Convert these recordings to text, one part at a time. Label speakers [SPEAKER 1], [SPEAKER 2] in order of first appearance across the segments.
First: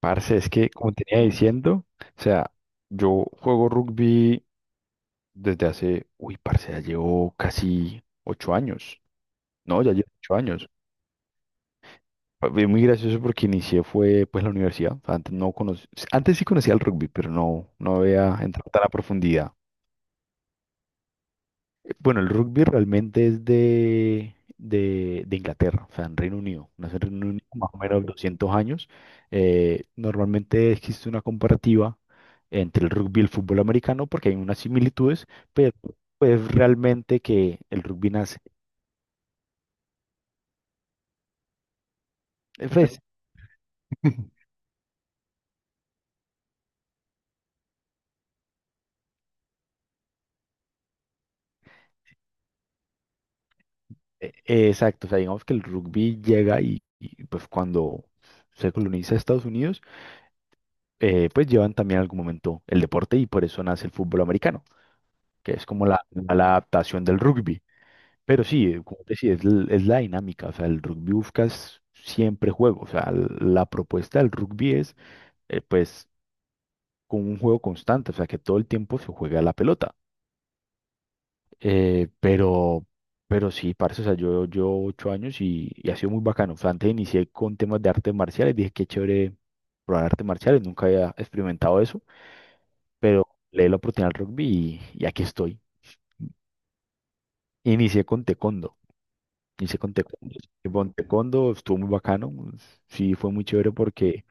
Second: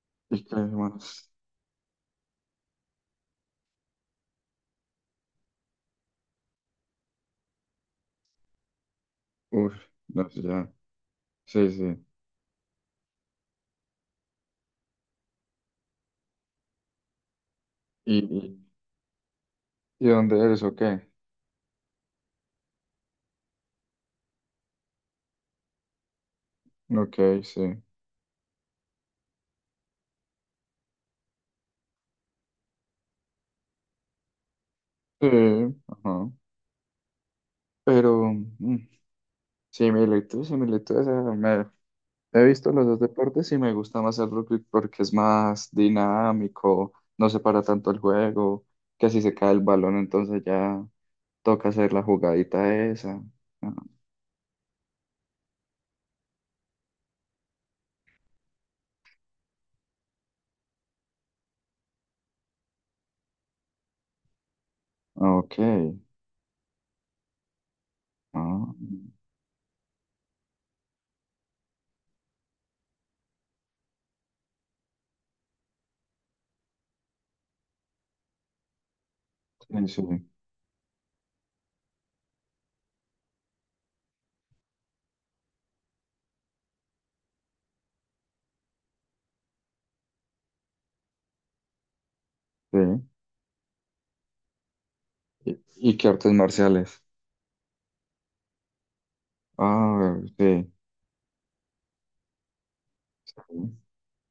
[SPEAKER 1] Parce,
[SPEAKER 2] ¿Y
[SPEAKER 1] es
[SPEAKER 2] qué
[SPEAKER 1] que, como tenía
[SPEAKER 2] más?
[SPEAKER 1] diciendo, o sea, yo juego rugby desde hace, uy, parce, ya llevo casi 8 años.
[SPEAKER 2] Uff
[SPEAKER 1] No, ya llevo
[SPEAKER 2] No
[SPEAKER 1] ocho
[SPEAKER 2] sé
[SPEAKER 1] años.
[SPEAKER 2] ya. Sí, sí.
[SPEAKER 1] Fue muy gracioso porque inicié fue, pues, la universidad. O sea, antes no conoc- antes sí conocía el rugby, pero no
[SPEAKER 2] ¿Y,
[SPEAKER 1] había
[SPEAKER 2] y,
[SPEAKER 1] entrado tan a profundidad.
[SPEAKER 2] y dónde eres o qué?
[SPEAKER 1] Bueno, el rugby realmente es de Inglaterra, o sea, en Reino Unido. Nace en
[SPEAKER 2] Ok,
[SPEAKER 1] Reino Unido más o
[SPEAKER 2] sí.
[SPEAKER 1] menos 200 años. Normalmente existe una comparativa entre el rugby y el fútbol americano porque hay unas similitudes,
[SPEAKER 2] Sí,
[SPEAKER 1] pero
[SPEAKER 2] ajá.
[SPEAKER 1] pues realmente que el rugby
[SPEAKER 2] Pero
[SPEAKER 1] nace.
[SPEAKER 2] mm, similitudes. me- He
[SPEAKER 1] eh,
[SPEAKER 2] visto los
[SPEAKER 1] pues,
[SPEAKER 2] dos deportes y me gusta más el rugby porque es más dinámico, no se para tanto el juego, que si se cae el balón entonces ya toca hacer la jugadita esa.
[SPEAKER 1] exacto, o sea, digamos que el rugby llega y, pues cuando se coloniza Estados Unidos, pues llevan también en algún momento el deporte y por eso nace el fútbol americano,
[SPEAKER 2] Ah,
[SPEAKER 1] que
[SPEAKER 2] ok.
[SPEAKER 1] es como la adaptación del rugby. Pero sí,
[SPEAKER 2] Ah,
[SPEAKER 1] como te decía, es la dinámica, o sea, el rugby buscas siempre juego, o sea, la propuesta del rugby es, eh, pues, con un juego constante, o sea, que todo el tiempo se juega la
[SPEAKER 2] sí,
[SPEAKER 1] pelota.
[SPEAKER 2] sí,
[SPEAKER 1] Eh, pero, pero sí, parce, o sea, yo 8 años y ha sido muy bacano, o sea, antes inicié con temas de artes marciales, dije qué chévere probar artes marciales, nunca había experimentado eso,
[SPEAKER 2] sí.
[SPEAKER 1] pero le di la oportunidad al rugby y aquí estoy.
[SPEAKER 2] Y qué artes marciales?
[SPEAKER 1] Inicié con taekwondo. Hice
[SPEAKER 2] Ah, sí.
[SPEAKER 1] con taekwondo estuvo muy bacano, sí fue muy
[SPEAKER 2] Ujú,
[SPEAKER 1] chévere porque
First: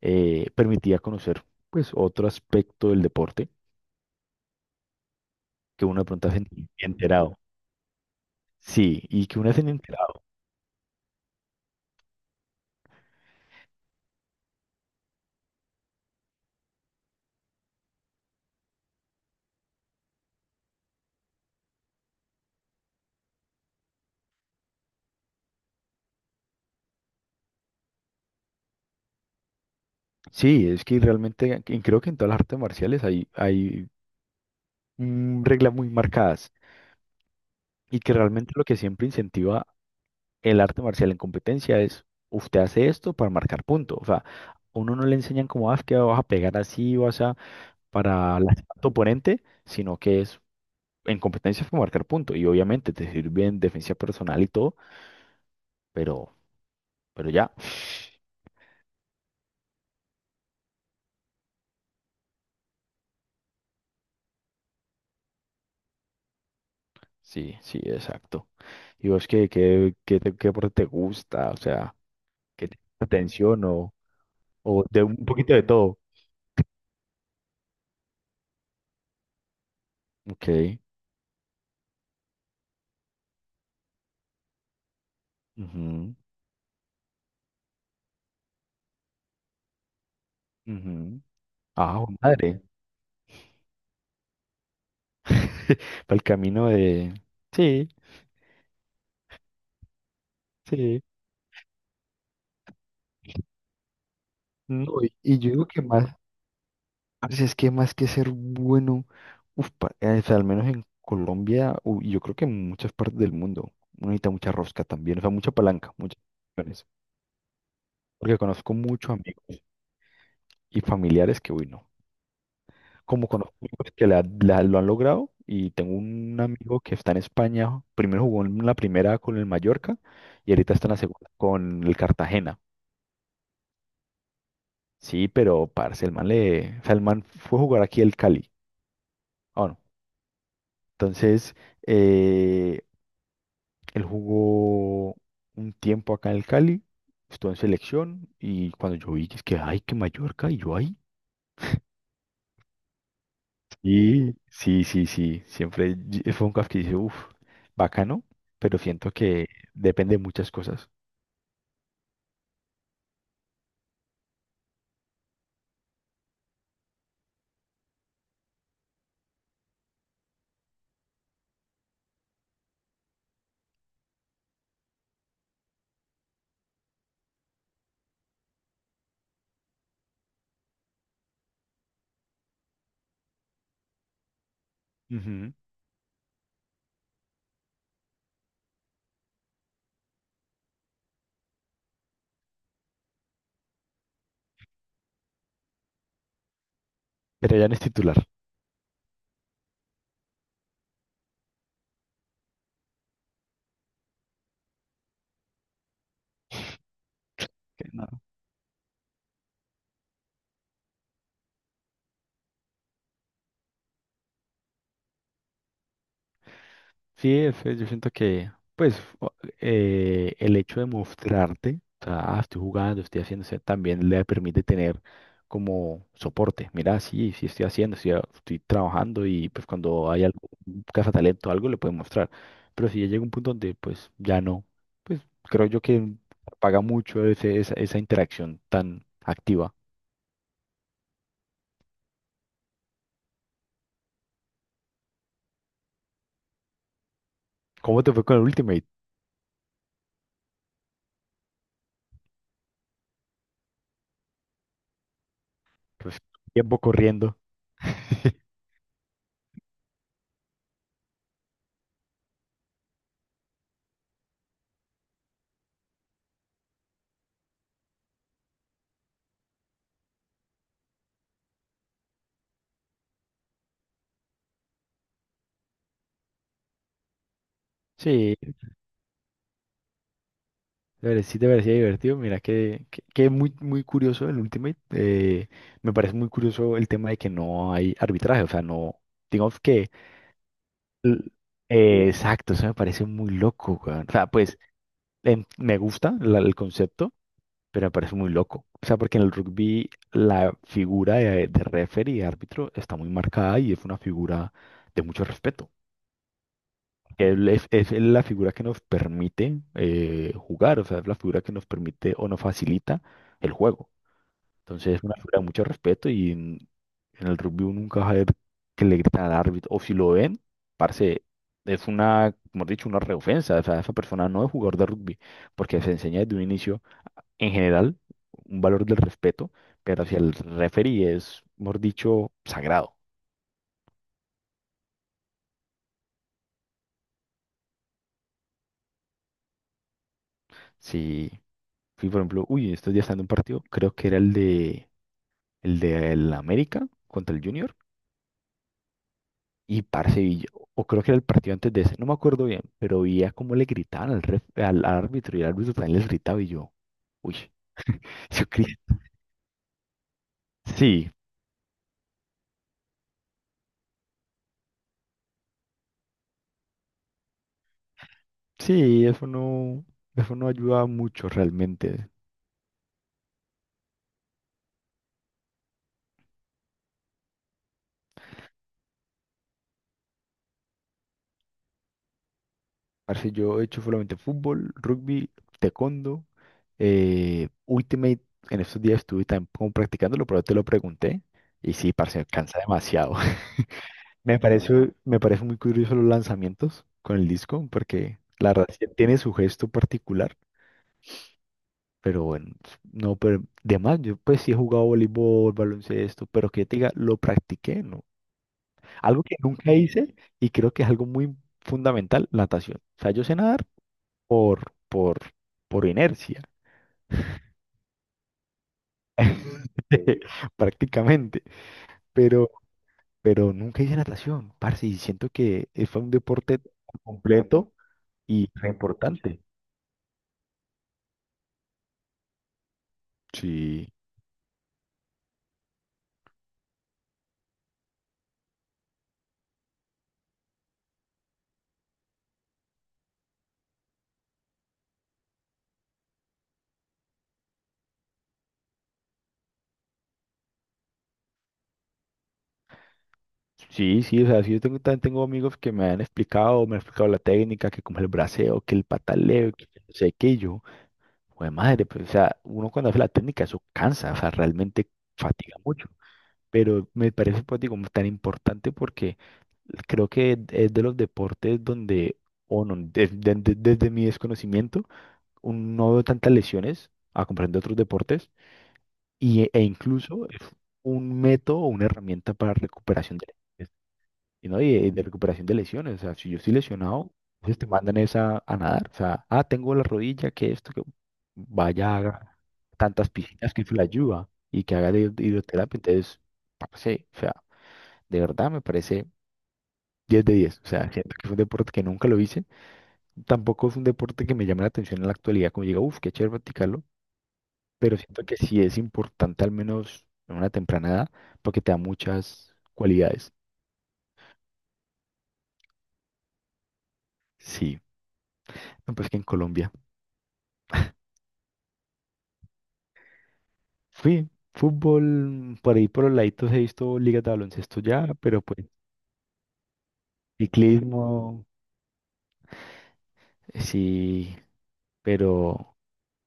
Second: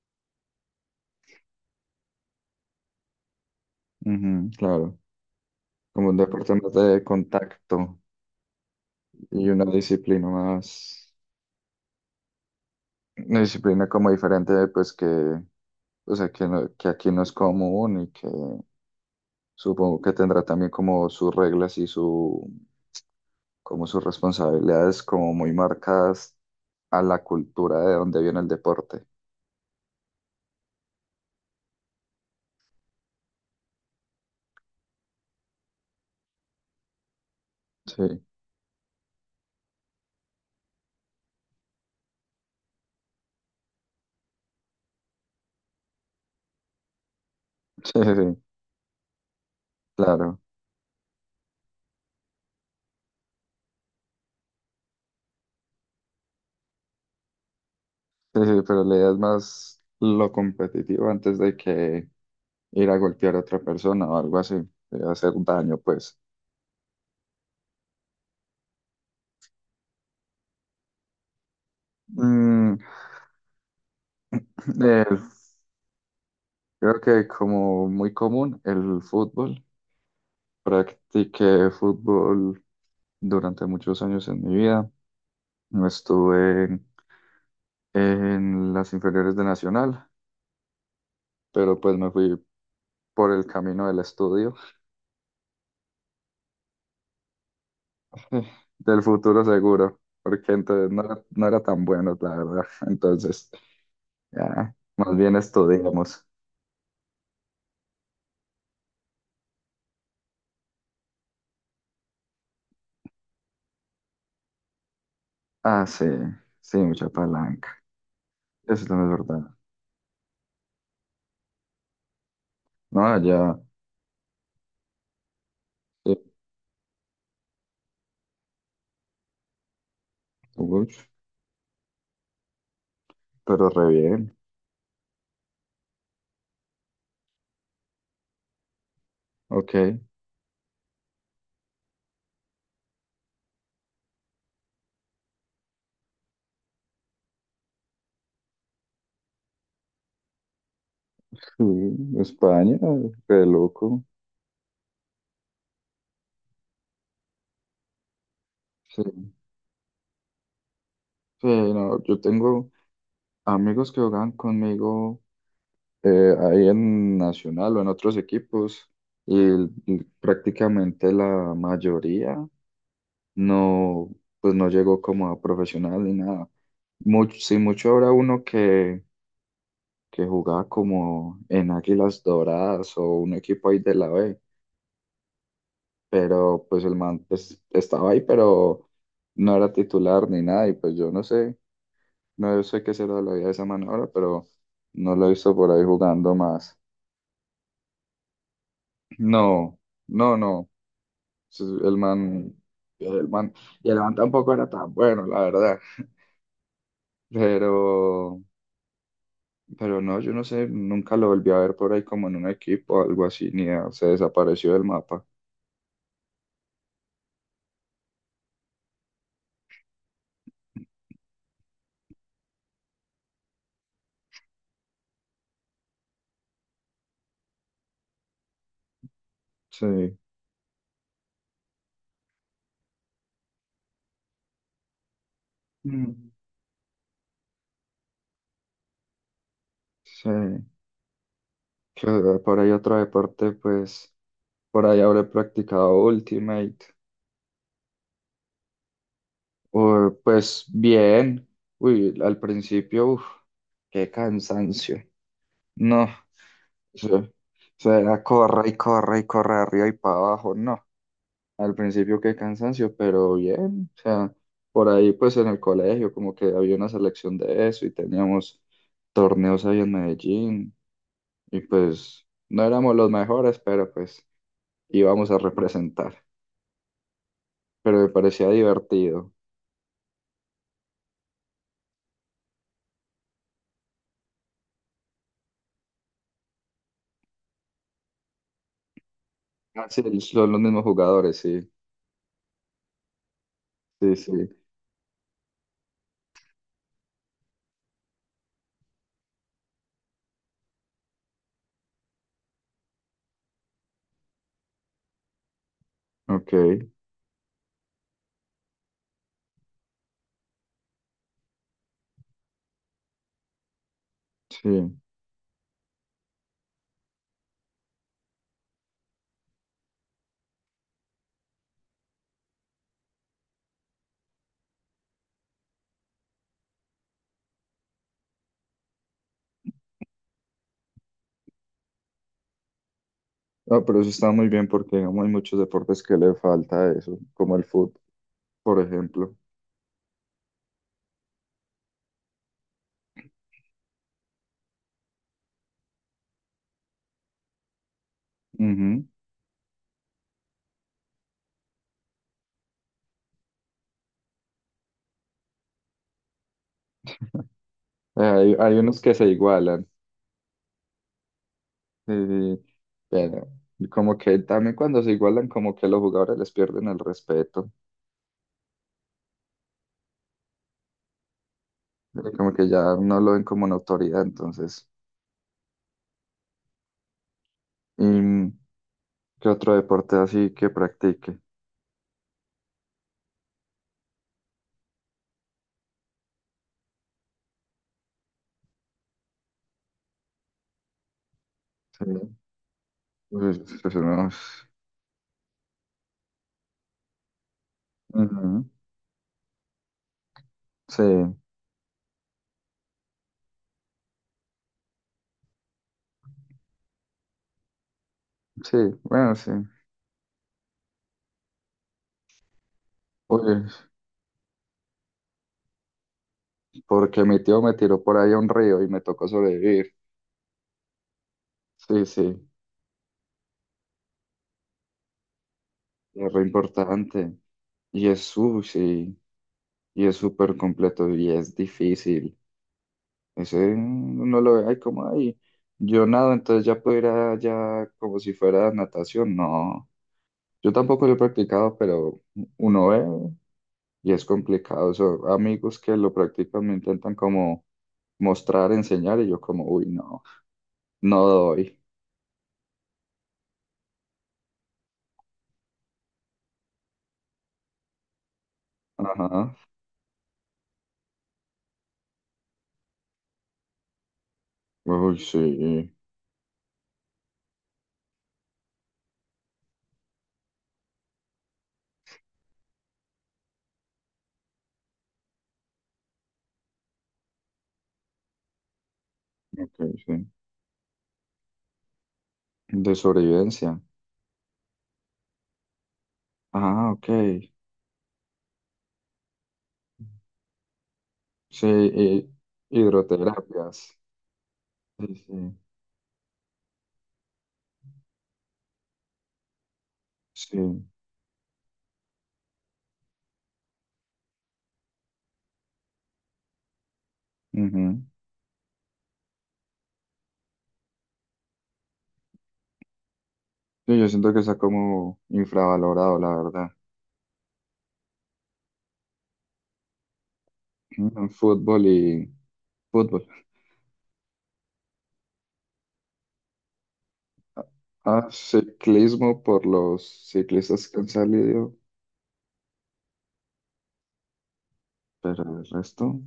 [SPEAKER 1] permitía conocer pues otro aspecto del deporte
[SPEAKER 2] claro,
[SPEAKER 1] que uno de
[SPEAKER 2] como un
[SPEAKER 1] pronto
[SPEAKER 2] deporte más de
[SPEAKER 1] enterado.
[SPEAKER 2] contacto
[SPEAKER 1] Sí, y que
[SPEAKER 2] y
[SPEAKER 1] uno se
[SPEAKER 2] una
[SPEAKER 1] enterado.
[SPEAKER 2] disciplina más, una disciplina como diferente, pues que, o sea, que, no- que aquí no es común y que supongo que tendrá también como sus reglas y su, como sus responsabilidades como muy marcadas a la cultura de donde viene el deporte.
[SPEAKER 1] Sí, es que realmente creo que en todas las artes marciales hay reglas muy marcadas y que
[SPEAKER 2] Sí,
[SPEAKER 1] realmente lo que siempre incentiva el arte marcial en competencia es usted hace esto para marcar punto. O sea, a uno no le enseñan como, ah, es que vas a pegar así, vas a
[SPEAKER 2] sí, sí,
[SPEAKER 1] para lastimar a tu oponente, sino que
[SPEAKER 2] claro.
[SPEAKER 1] es en competencia fue marcar punto. Y obviamente te sirve en defensa personal y todo, pero, pero ya.
[SPEAKER 2] Sí, sí, pero la idea es más lo competitivo antes de que ir a golpear a otra persona o algo así, hacer daño, pues.
[SPEAKER 1] Sí, sí, exacto. ¿Y vos qué, qué deporte te gusta? O sea, ¿qué te
[SPEAKER 2] Mm,
[SPEAKER 1] llama la atención o de un
[SPEAKER 2] el-
[SPEAKER 1] poquito de todo?
[SPEAKER 2] Creo que como muy común el fútbol.
[SPEAKER 1] Ok.
[SPEAKER 2] Practiqué fútbol durante muchos años en mi vida. No
[SPEAKER 1] Ujú,
[SPEAKER 2] Estuve En las inferiores de Nacional,
[SPEAKER 1] ujú.
[SPEAKER 2] pero pues
[SPEAKER 1] Ah,
[SPEAKER 2] me
[SPEAKER 1] jue
[SPEAKER 2] fui
[SPEAKER 1] madre.
[SPEAKER 2] por el camino del estudio,
[SPEAKER 1] Para el camino de... Sí,
[SPEAKER 2] eh, del futuro seguro, porque
[SPEAKER 1] sí.
[SPEAKER 2] no era tan bueno, la verdad. Entonces, ya,
[SPEAKER 1] No,
[SPEAKER 2] más bien
[SPEAKER 1] y yo digo que más
[SPEAKER 2] estudiamos.
[SPEAKER 1] Parce, es que más que ser bueno, o sea, al menos en Colombia, y yo creo que en muchas partes del mundo, uno necesita mucha rosca también, o sea, mucha
[SPEAKER 2] Ah,
[SPEAKER 1] palanca,
[SPEAKER 2] sí,
[SPEAKER 1] muchas
[SPEAKER 2] sí,
[SPEAKER 1] opciones.
[SPEAKER 2] mucha palanca.
[SPEAKER 1] Porque conozco
[SPEAKER 2] Eso
[SPEAKER 1] muchos
[SPEAKER 2] también es verdad.
[SPEAKER 1] amigos y familiares que, uy, no.
[SPEAKER 2] No,
[SPEAKER 1] Como conozco
[SPEAKER 2] ya.
[SPEAKER 1] amigos que lo han logrado, y tengo
[SPEAKER 2] eh,
[SPEAKER 1] un amigo que está en España, primero jugó en la primera con el Mallorca, y ahorita está
[SPEAKER 2] uy,
[SPEAKER 1] en la segunda con el Cartagena.
[SPEAKER 2] pero re bien.
[SPEAKER 1] Sí, pero, parce, el man le, o sea, el man fue a jugar aquí el Cali. Ah,
[SPEAKER 2] Ok.
[SPEAKER 1] no. Entonces. eh, Él jugó un tiempo acá en el Cali, estuvo en selección y cuando yo vi que es que, ay, que Mallorca, y yo, ahí
[SPEAKER 2] Sí, España, re loco.
[SPEAKER 1] sí, sí, sí, sí. Fue un caf que dice, uff, bacano, pero
[SPEAKER 2] Sí.
[SPEAKER 1] siento que depende de muchas cosas.
[SPEAKER 2] Sí, no, yo tengo amigos que juegan conmigo ahí en Nacional o en otros equipos y prácticamente la mayoría no, pues no llegó como a profesional ni nada. Mucho habrá uno que jugaba como en Águilas Doradas o un equipo ahí de la B,
[SPEAKER 1] Ujú.
[SPEAKER 2] pero pues el man pues, estaba ahí, pero no era titular ni nada, y pues yo no sé, no sé qué será la vida de esa man ahora, pero no lo he visto por ahí jugando más.
[SPEAKER 1] Pero ya no es titular.
[SPEAKER 2] No, no, no, sí, el man, y el man tampoco era tan bueno, la verdad, pero, pero no, yo no sé, nunca lo volví a ver por ahí como en un equipo o algo así, ni a- se desapareció del mapa,
[SPEAKER 1] Sí, yo siento que, pues, el hecho de mostrarte, o sea, ah, estoy jugando, estoy haciendo, o sea, también le permite tener como soporte. Mira, sí, sí estoy haciendo, estoy trabajando y pues cuando
[SPEAKER 2] sí.
[SPEAKER 1] hay algo, un cazatalento o algo, le pueden mostrar. Pero si ya llega un punto donde, pues, ya no, pues, creo yo que
[SPEAKER 2] Mm.
[SPEAKER 1] paga mucho esa interacción tan activa.
[SPEAKER 2] Sí, que por ahí otro deporte, pues. Por ahí habré practicado Ultimate.
[SPEAKER 1] ¿Cómo te fue con el Ultimate?
[SPEAKER 2] O, pues bien. Uy, al principio, uff, Qué cansancio. No,
[SPEAKER 1] Pues, tiempo
[SPEAKER 2] eso,
[SPEAKER 1] corriendo.
[SPEAKER 2] eso era corre y corre y corre arriba y para abajo. No, al principio qué cansancio, pero bien. O sea, por ahí pues en el colegio como que había una selección de eso y teníamos torneos ahí en Medellín. Y pues no éramos los mejores, pero pues íbamos a representar. Pero me
[SPEAKER 1] Sí,
[SPEAKER 2] parecía divertido.
[SPEAKER 1] la verdad sí te parecía divertido. Mira que muy, muy curioso el Ultimate. Me parece muy curioso el tema de que no hay arbitraje. O sea, no, digamos
[SPEAKER 2] Ah,
[SPEAKER 1] que...
[SPEAKER 2] sí, son los mismos
[SPEAKER 1] l-
[SPEAKER 2] jugadores, sí,
[SPEAKER 1] exacto, eso me parece muy loco, weón. O
[SPEAKER 2] sí,
[SPEAKER 1] sea, pues
[SPEAKER 2] sí,
[SPEAKER 1] me gusta el concepto. Pero me parece muy loco. O sea, porque en el rugby la figura de referee y árbitro está muy marcada y es una figura de mucho respeto.
[SPEAKER 2] ok,
[SPEAKER 1] Él es la figura que nos permite jugar, o sea, es la figura que nos permite o nos facilita el juego.
[SPEAKER 2] sí.
[SPEAKER 1] Entonces es una figura de mucho respeto en el rugby uno nunca va a ver que le gritan al árbitro. O si lo ven, parce, es una, como he dicho, una reofensa. O sea, esa persona no es jugador de rugby porque se enseña desde un inicio en general, un valor del respeto, pero hacia el referee es, mejor dicho, sagrado.
[SPEAKER 2] Ah, pero eso está muy bien porque digamos, hay muchos deportes que le falta eso, como el fútbol, por ejemplo.
[SPEAKER 1] Si fui, por ejemplo, uy, estos días estando en un partido, creo que era el de el América contra el Junior
[SPEAKER 2] Ujú.
[SPEAKER 1] y parce, o creo que era el partido antes de ese, no me acuerdo bien, pero veía cómo le gritaban al árbitro y el árbitro también les gritaba y yo, uy, yo
[SPEAKER 2] Hay, hay
[SPEAKER 1] cre-
[SPEAKER 2] unos que se igualan,
[SPEAKER 1] sí,
[SPEAKER 2] sí, sí, pero como que también cuando se igualan, como que los jugadores les pierden el respeto,
[SPEAKER 1] sí, eso no ayuda mucho realmente.
[SPEAKER 2] como que ya no lo ven como una autoridad, entonces. ¿Y qué otro deporte así que practique?
[SPEAKER 1] Parce, yo he hecho solamente fútbol, rugby, taekwondo, Ultimate. En estos días estuve también como practicándolo, pero te lo pregunté. Y sí,
[SPEAKER 2] Sí,
[SPEAKER 1] parce, cansa demasiado.
[SPEAKER 2] unos-
[SPEAKER 1] Me parece muy curioso los lanzamientos con el disco, porque la
[SPEAKER 2] ujú,
[SPEAKER 1] verdad sí tiene su gesto particular,
[SPEAKER 2] sí,
[SPEAKER 1] pero bueno, no, pero de más, yo pues sí he jugado voleibol, baloncesto, pero que te diga, lo practiqué, ¿no?
[SPEAKER 2] sí,
[SPEAKER 1] Algo
[SPEAKER 2] bueno,
[SPEAKER 1] que
[SPEAKER 2] sí.
[SPEAKER 1] nunca hice y creo que es algo muy fundamental, natación. O sea, yo sé nadar
[SPEAKER 2] Oye.
[SPEAKER 1] por, por, por inercia,
[SPEAKER 2] Porque mi tío me tiró por ahí a un río y me tocó sobrevivir.
[SPEAKER 1] prácticamente.
[SPEAKER 2] Sí, sí,
[SPEAKER 1] Pero, pero nunca hice natación, parce, y siento que fue un
[SPEAKER 2] es re
[SPEAKER 1] deporte
[SPEAKER 2] importante.
[SPEAKER 1] completo
[SPEAKER 2] Y es
[SPEAKER 1] y re
[SPEAKER 2] sushi,
[SPEAKER 1] importante.
[SPEAKER 2] y es súper completo y es difícil. Ese
[SPEAKER 1] Sí.
[SPEAKER 2] no lo ve ahí como ahí. Yo nado, entonces ya puedo ir allá como si fuera natación. No, yo tampoco lo he practicado, pero uno ve y es complicado. Son amigos que lo practican me intentan como mostrar, enseñar y yo como, uy, no, no doy.
[SPEAKER 1] Sí, sí, o sea, sí, yo tengo, tengo amigos que me han explicado la técnica, que como el braceo, que el pataleo,
[SPEAKER 2] Ajá.
[SPEAKER 1] que no sé qué, y yo, pues madre, pues, o sea, uno cuando hace la técnica, eso cansa, o sea, realmente
[SPEAKER 2] Uy, sí,
[SPEAKER 1] fatiga mucho, pero me parece, pues, digo, tan importante. Creo que es de los deportes donde, o no, desde mi desconocimiento, no veo tantas lesiones a comparación de otros deportes e
[SPEAKER 2] ok, sí.
[SPEAKER 1] incluso es un método o una herramienta para
[SPEAKER 2] De
[SPEAKER 1] recuperación de
[SPEAKER 2] sobrevivencia.
[SPEAKER 1] lesiones, y ¿no? Y, de recuperación de lesiones. O sea, si yo estoy
[SPEAKER 2] Ah,
[SPEAKER 1] lesionado,
[SPEAKER 2] ok.
[SPEAKER 1] pues te mandan esa a nadar. O sea, ah, tengo la rodilla, que esto, que
[SPEAKER 2] Sí,
[SPEAKER 1] vaya,
[SPEAKER 2] y-
[SPEAKER 1] haga tantas piscinas que eso le
[SPEAKER 2] Hidroterapias.
[SPEAKER 1] ayuda y que haga
[SPEAKER 2] Sí,
[SPEAKER 1] de
[SPEAKER 2] sí,
[SPEAKER 1] hidroterapia. Entonces, parce, o sea, de verdad me parece 10 de 10. O
[SPEAKER 2] sí.
[SPEAKER 1] sea, siento que es un deporte que nunca lo hice. Tampoco es un deporte que me llame la atención en la actualidad, como diga, uff, qué chévere practicarlo. Pero
[SPEAKER 2] Ujú.
[SPEAKER 1] siento que sí es importante, al menos en una temprana edad, porque te da muchas cualidades.
[SPEAKER 2] Sí, yo siento que está como infravalorado, la verdad.
[SPEAKER 1] Sí, no, pues que en Colombia.
[SPEAKER 2] Fútbol y fútbol.
[SPEAKER 1] Fui fútbol, por ahí por los laditos he visto ligas de baloncesto ya,
[SPEAKER 2] Ah,
[SPEAKER 1] pero pues
[SPEAKER 2] ciclismo por los ciclistas que
[SPEAKER 1] ciclismo,
[SPEAKER 2] han salido,
[SPEAKER 1] sí,
[SPEAKER 2] pero el
[SPEAKER 1] pero
[SPEAKER 2] resto.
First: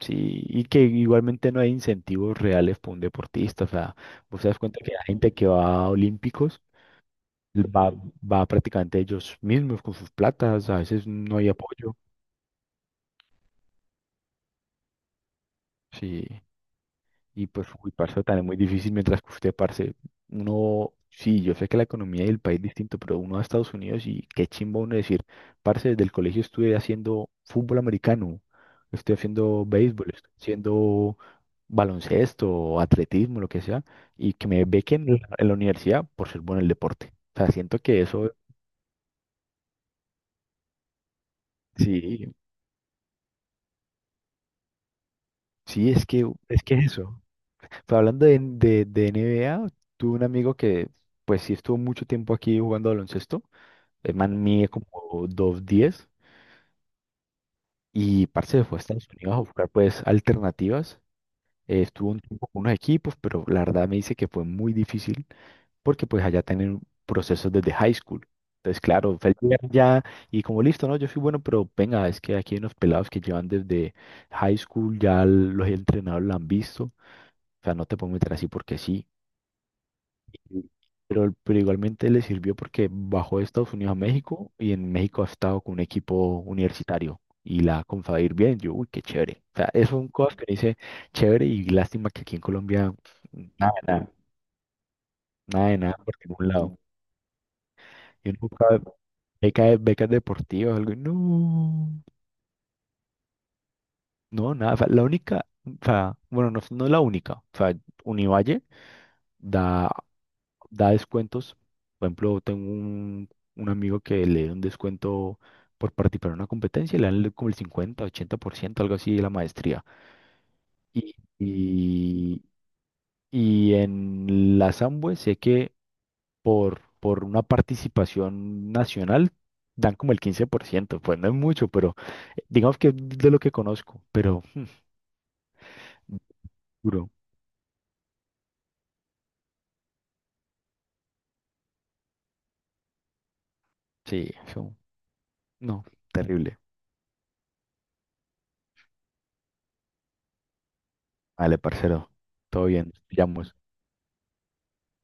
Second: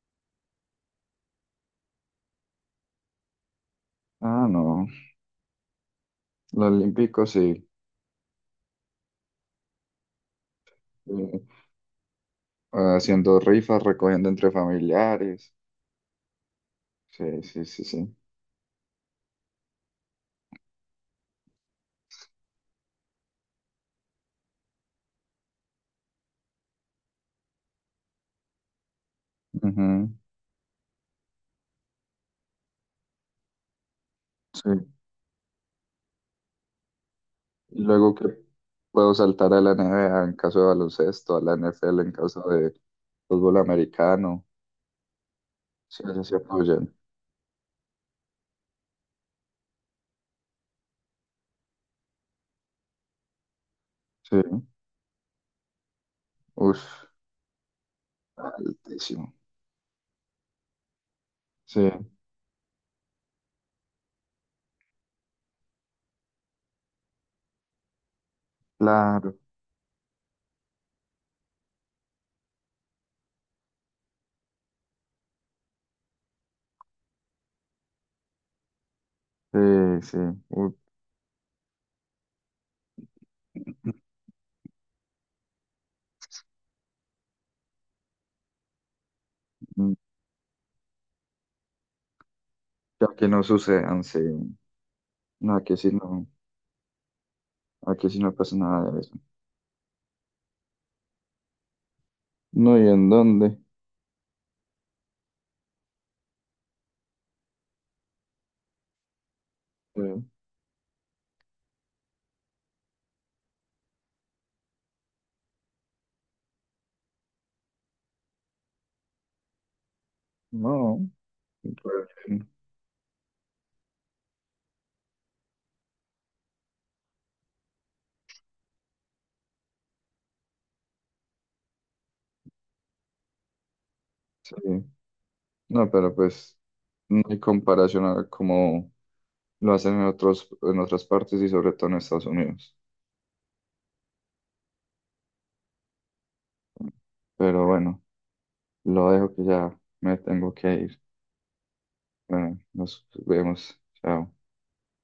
[SPEAKER 1] sí, y que igualmente no hay incentivos reales para un deportista. O sea, vos
[SPEAKER 2] Ah,
[SPEAKER 1] te das cuenta
[SPEAKER 2] no.
[SPEAKER 1] que hay gente que va a olímpicos
[SPEAKER 2] Los olímpicos sí.
[SPEAKER 1] va, va prácticamente ellos mismos con sus platas, a veces no
[SPEAKER 2] Eh,
[SPEAKER 1] hay apoyo,
[SPEAKER 2] Haciendo rifas, recogiendo entre familiares.
[SPEAKER 1] sí,
[SPEAKER 2] Sí,
[SPEAKER 1] y
[SPEAKER 2] sí,
[SPEAKER 1] pues,
[SPEAKER 2] sí,
[SPEAKER 1] uy,
[SPEAKER 2] sí.
[SPEAKER 1] parce, también muy difícil mientras que usted, parce, uno, sí, yo sé que la economía del país es distinto, pero uno va a Estados Unidos y qué chimba uno decir, parce, desde el colegio estuve haciendo fútbol americano, estoy haciendo béisbol,
[SPEAKER 2] Ujú.
[SPEAKER 1] estoy haciendo baloncesto, atletismo, lo que sea, y que me
[SPEAKER 2] Sí.
[SPEAKER 1] bequen en la universidad por ser bueno en el deporte. O sea, siento que
[SPEAKER 2] Luego que
[SPEAKER 1] eso,
[SPEAKER 2] puedo saltar a la NBA en caso de baloncesto, a la NFL en
[SPEAKER 1] sí,
[SPEAKER 2] caso de fútbol americano.
[SPEAKER 1] sí,
[SPEAKER 2] Sí,
[SPEAKER 1] es
[SPEAKER 2] ellos
[SPEAKER 1] que,
[SPEAKER 2] se
[SPEAKER 1] es que es
[SPEAKER 2] apoyan.
[SPEAKER 1] eso. Pero hablando de NBA, tuve un amigo que, pues sí, estuvo mucho tiempo aquí jugando baloncesto. El
[SPEAKER 2] Sí,
[SPEAKER 1] man mide como 2.10
[SPEAKER 2] uff,
[SPEAKER 1] y parce se fue a Estados
[SPEAKER 2] altísimo.
[SPEAKER 1] Unidos a buscar, pues, alternativas.
[SPEAKER 2] Sí,
[SPEAKER 1] Estuvo un tiempo con unos equipos, pero la verdad me dice que fue muy difícil porque, pues, allá tienen procesos desde high school. Entonces, claro, fue el
[SPEAKER 2] claro.
[SPEAKER 1] primer ya y como listo, ¿no? Yo soy bueno, pero venga, es que aquí hay unos pelados que llevan desde high school, ya los entrenadores lo han visto. O sea, no te puedo meter así porque sí.
[SPEAKER 2] Sí, sí.
[SPEAKER 1] Sí.
[SPEAKER 2] Uf,
[SPEAKER 1] Pero igualmente le sirvió porque bajó de Estados Unidos a México y en México ha estado con un equipo universitario y la ha comenzado ir bien. Yo, uy, qué chévere. O sea, es
[SPEAKER 2] mm,
[SPEAKER 1] un cosas que dice chévere y lástima que aquí en Colombia
[SPEAKER 2] Ya que no sucedan,
[SPEAKER 1] nada.
[SPEAKER 2] sí. No,
[SPEAKER 1] Nada
[SPEAKER 2] aquí
[SPEAKER 1] de
[SPEAKER 2] sí
[SPEAKER 1] nada por
[SPEAKER 2] no,
[SPEAKER 1] ningún lado.
[SPEAKER 2] aquí sí
[SPEAKER 1] Yo
[SPEAKER 2] no pasa
[SPEAKER 1] nunca
[SPEAKER 2] nada de eso.
[SPEAKER 1] becas deportivas, algo, y no,
[SPEAKER 2] No, ¿y en dónde?
[SPEAKER 1] no, nada. O sea, la única, o sea, bueno, no, no es la única. O sea, Univalle da
[SPEAKER 2] Sí,
[SPEAKER 1] da descuentos. Por ejemplo, tengo un amigo que le dio un descuento por participar en una competencia y le dan como el 50, 80%, algo así de la maestría.
[SPEAKER 2] no,
[SPEAKER 1] Y,
[SPEAKER 2] pues,
[SPEAKER 1] y, y en la Samhue sé que por una participación nacional dan como el 15%, pues no es mucho, pero digamos que es de lo que conozco, pero
[SPEAKER 2] sí.
[SPEAKER 1] hmm,
[SPEAKER 2] No, pero pues
[SPEAKER 1] duro.
[SPEAKER 2] no hay comparación a cómo lo hacen en otros, en otras partes y sobre todo en Estados Unidos.
[SPEAKER 1] Sí, eso, no, terrible.
[SPEAKER 2] Pero bueno, lo dejo que ya me tengo que ir.
[SPEAKER 1] Vale, parcero,
[SPEAKER 2] Bueno,
[SPEAKER 1] todo bien,
[SPEAKER 2] nos
[SPEAKER 1] te llamo.
[SPEAKER 2] vemos. Chao.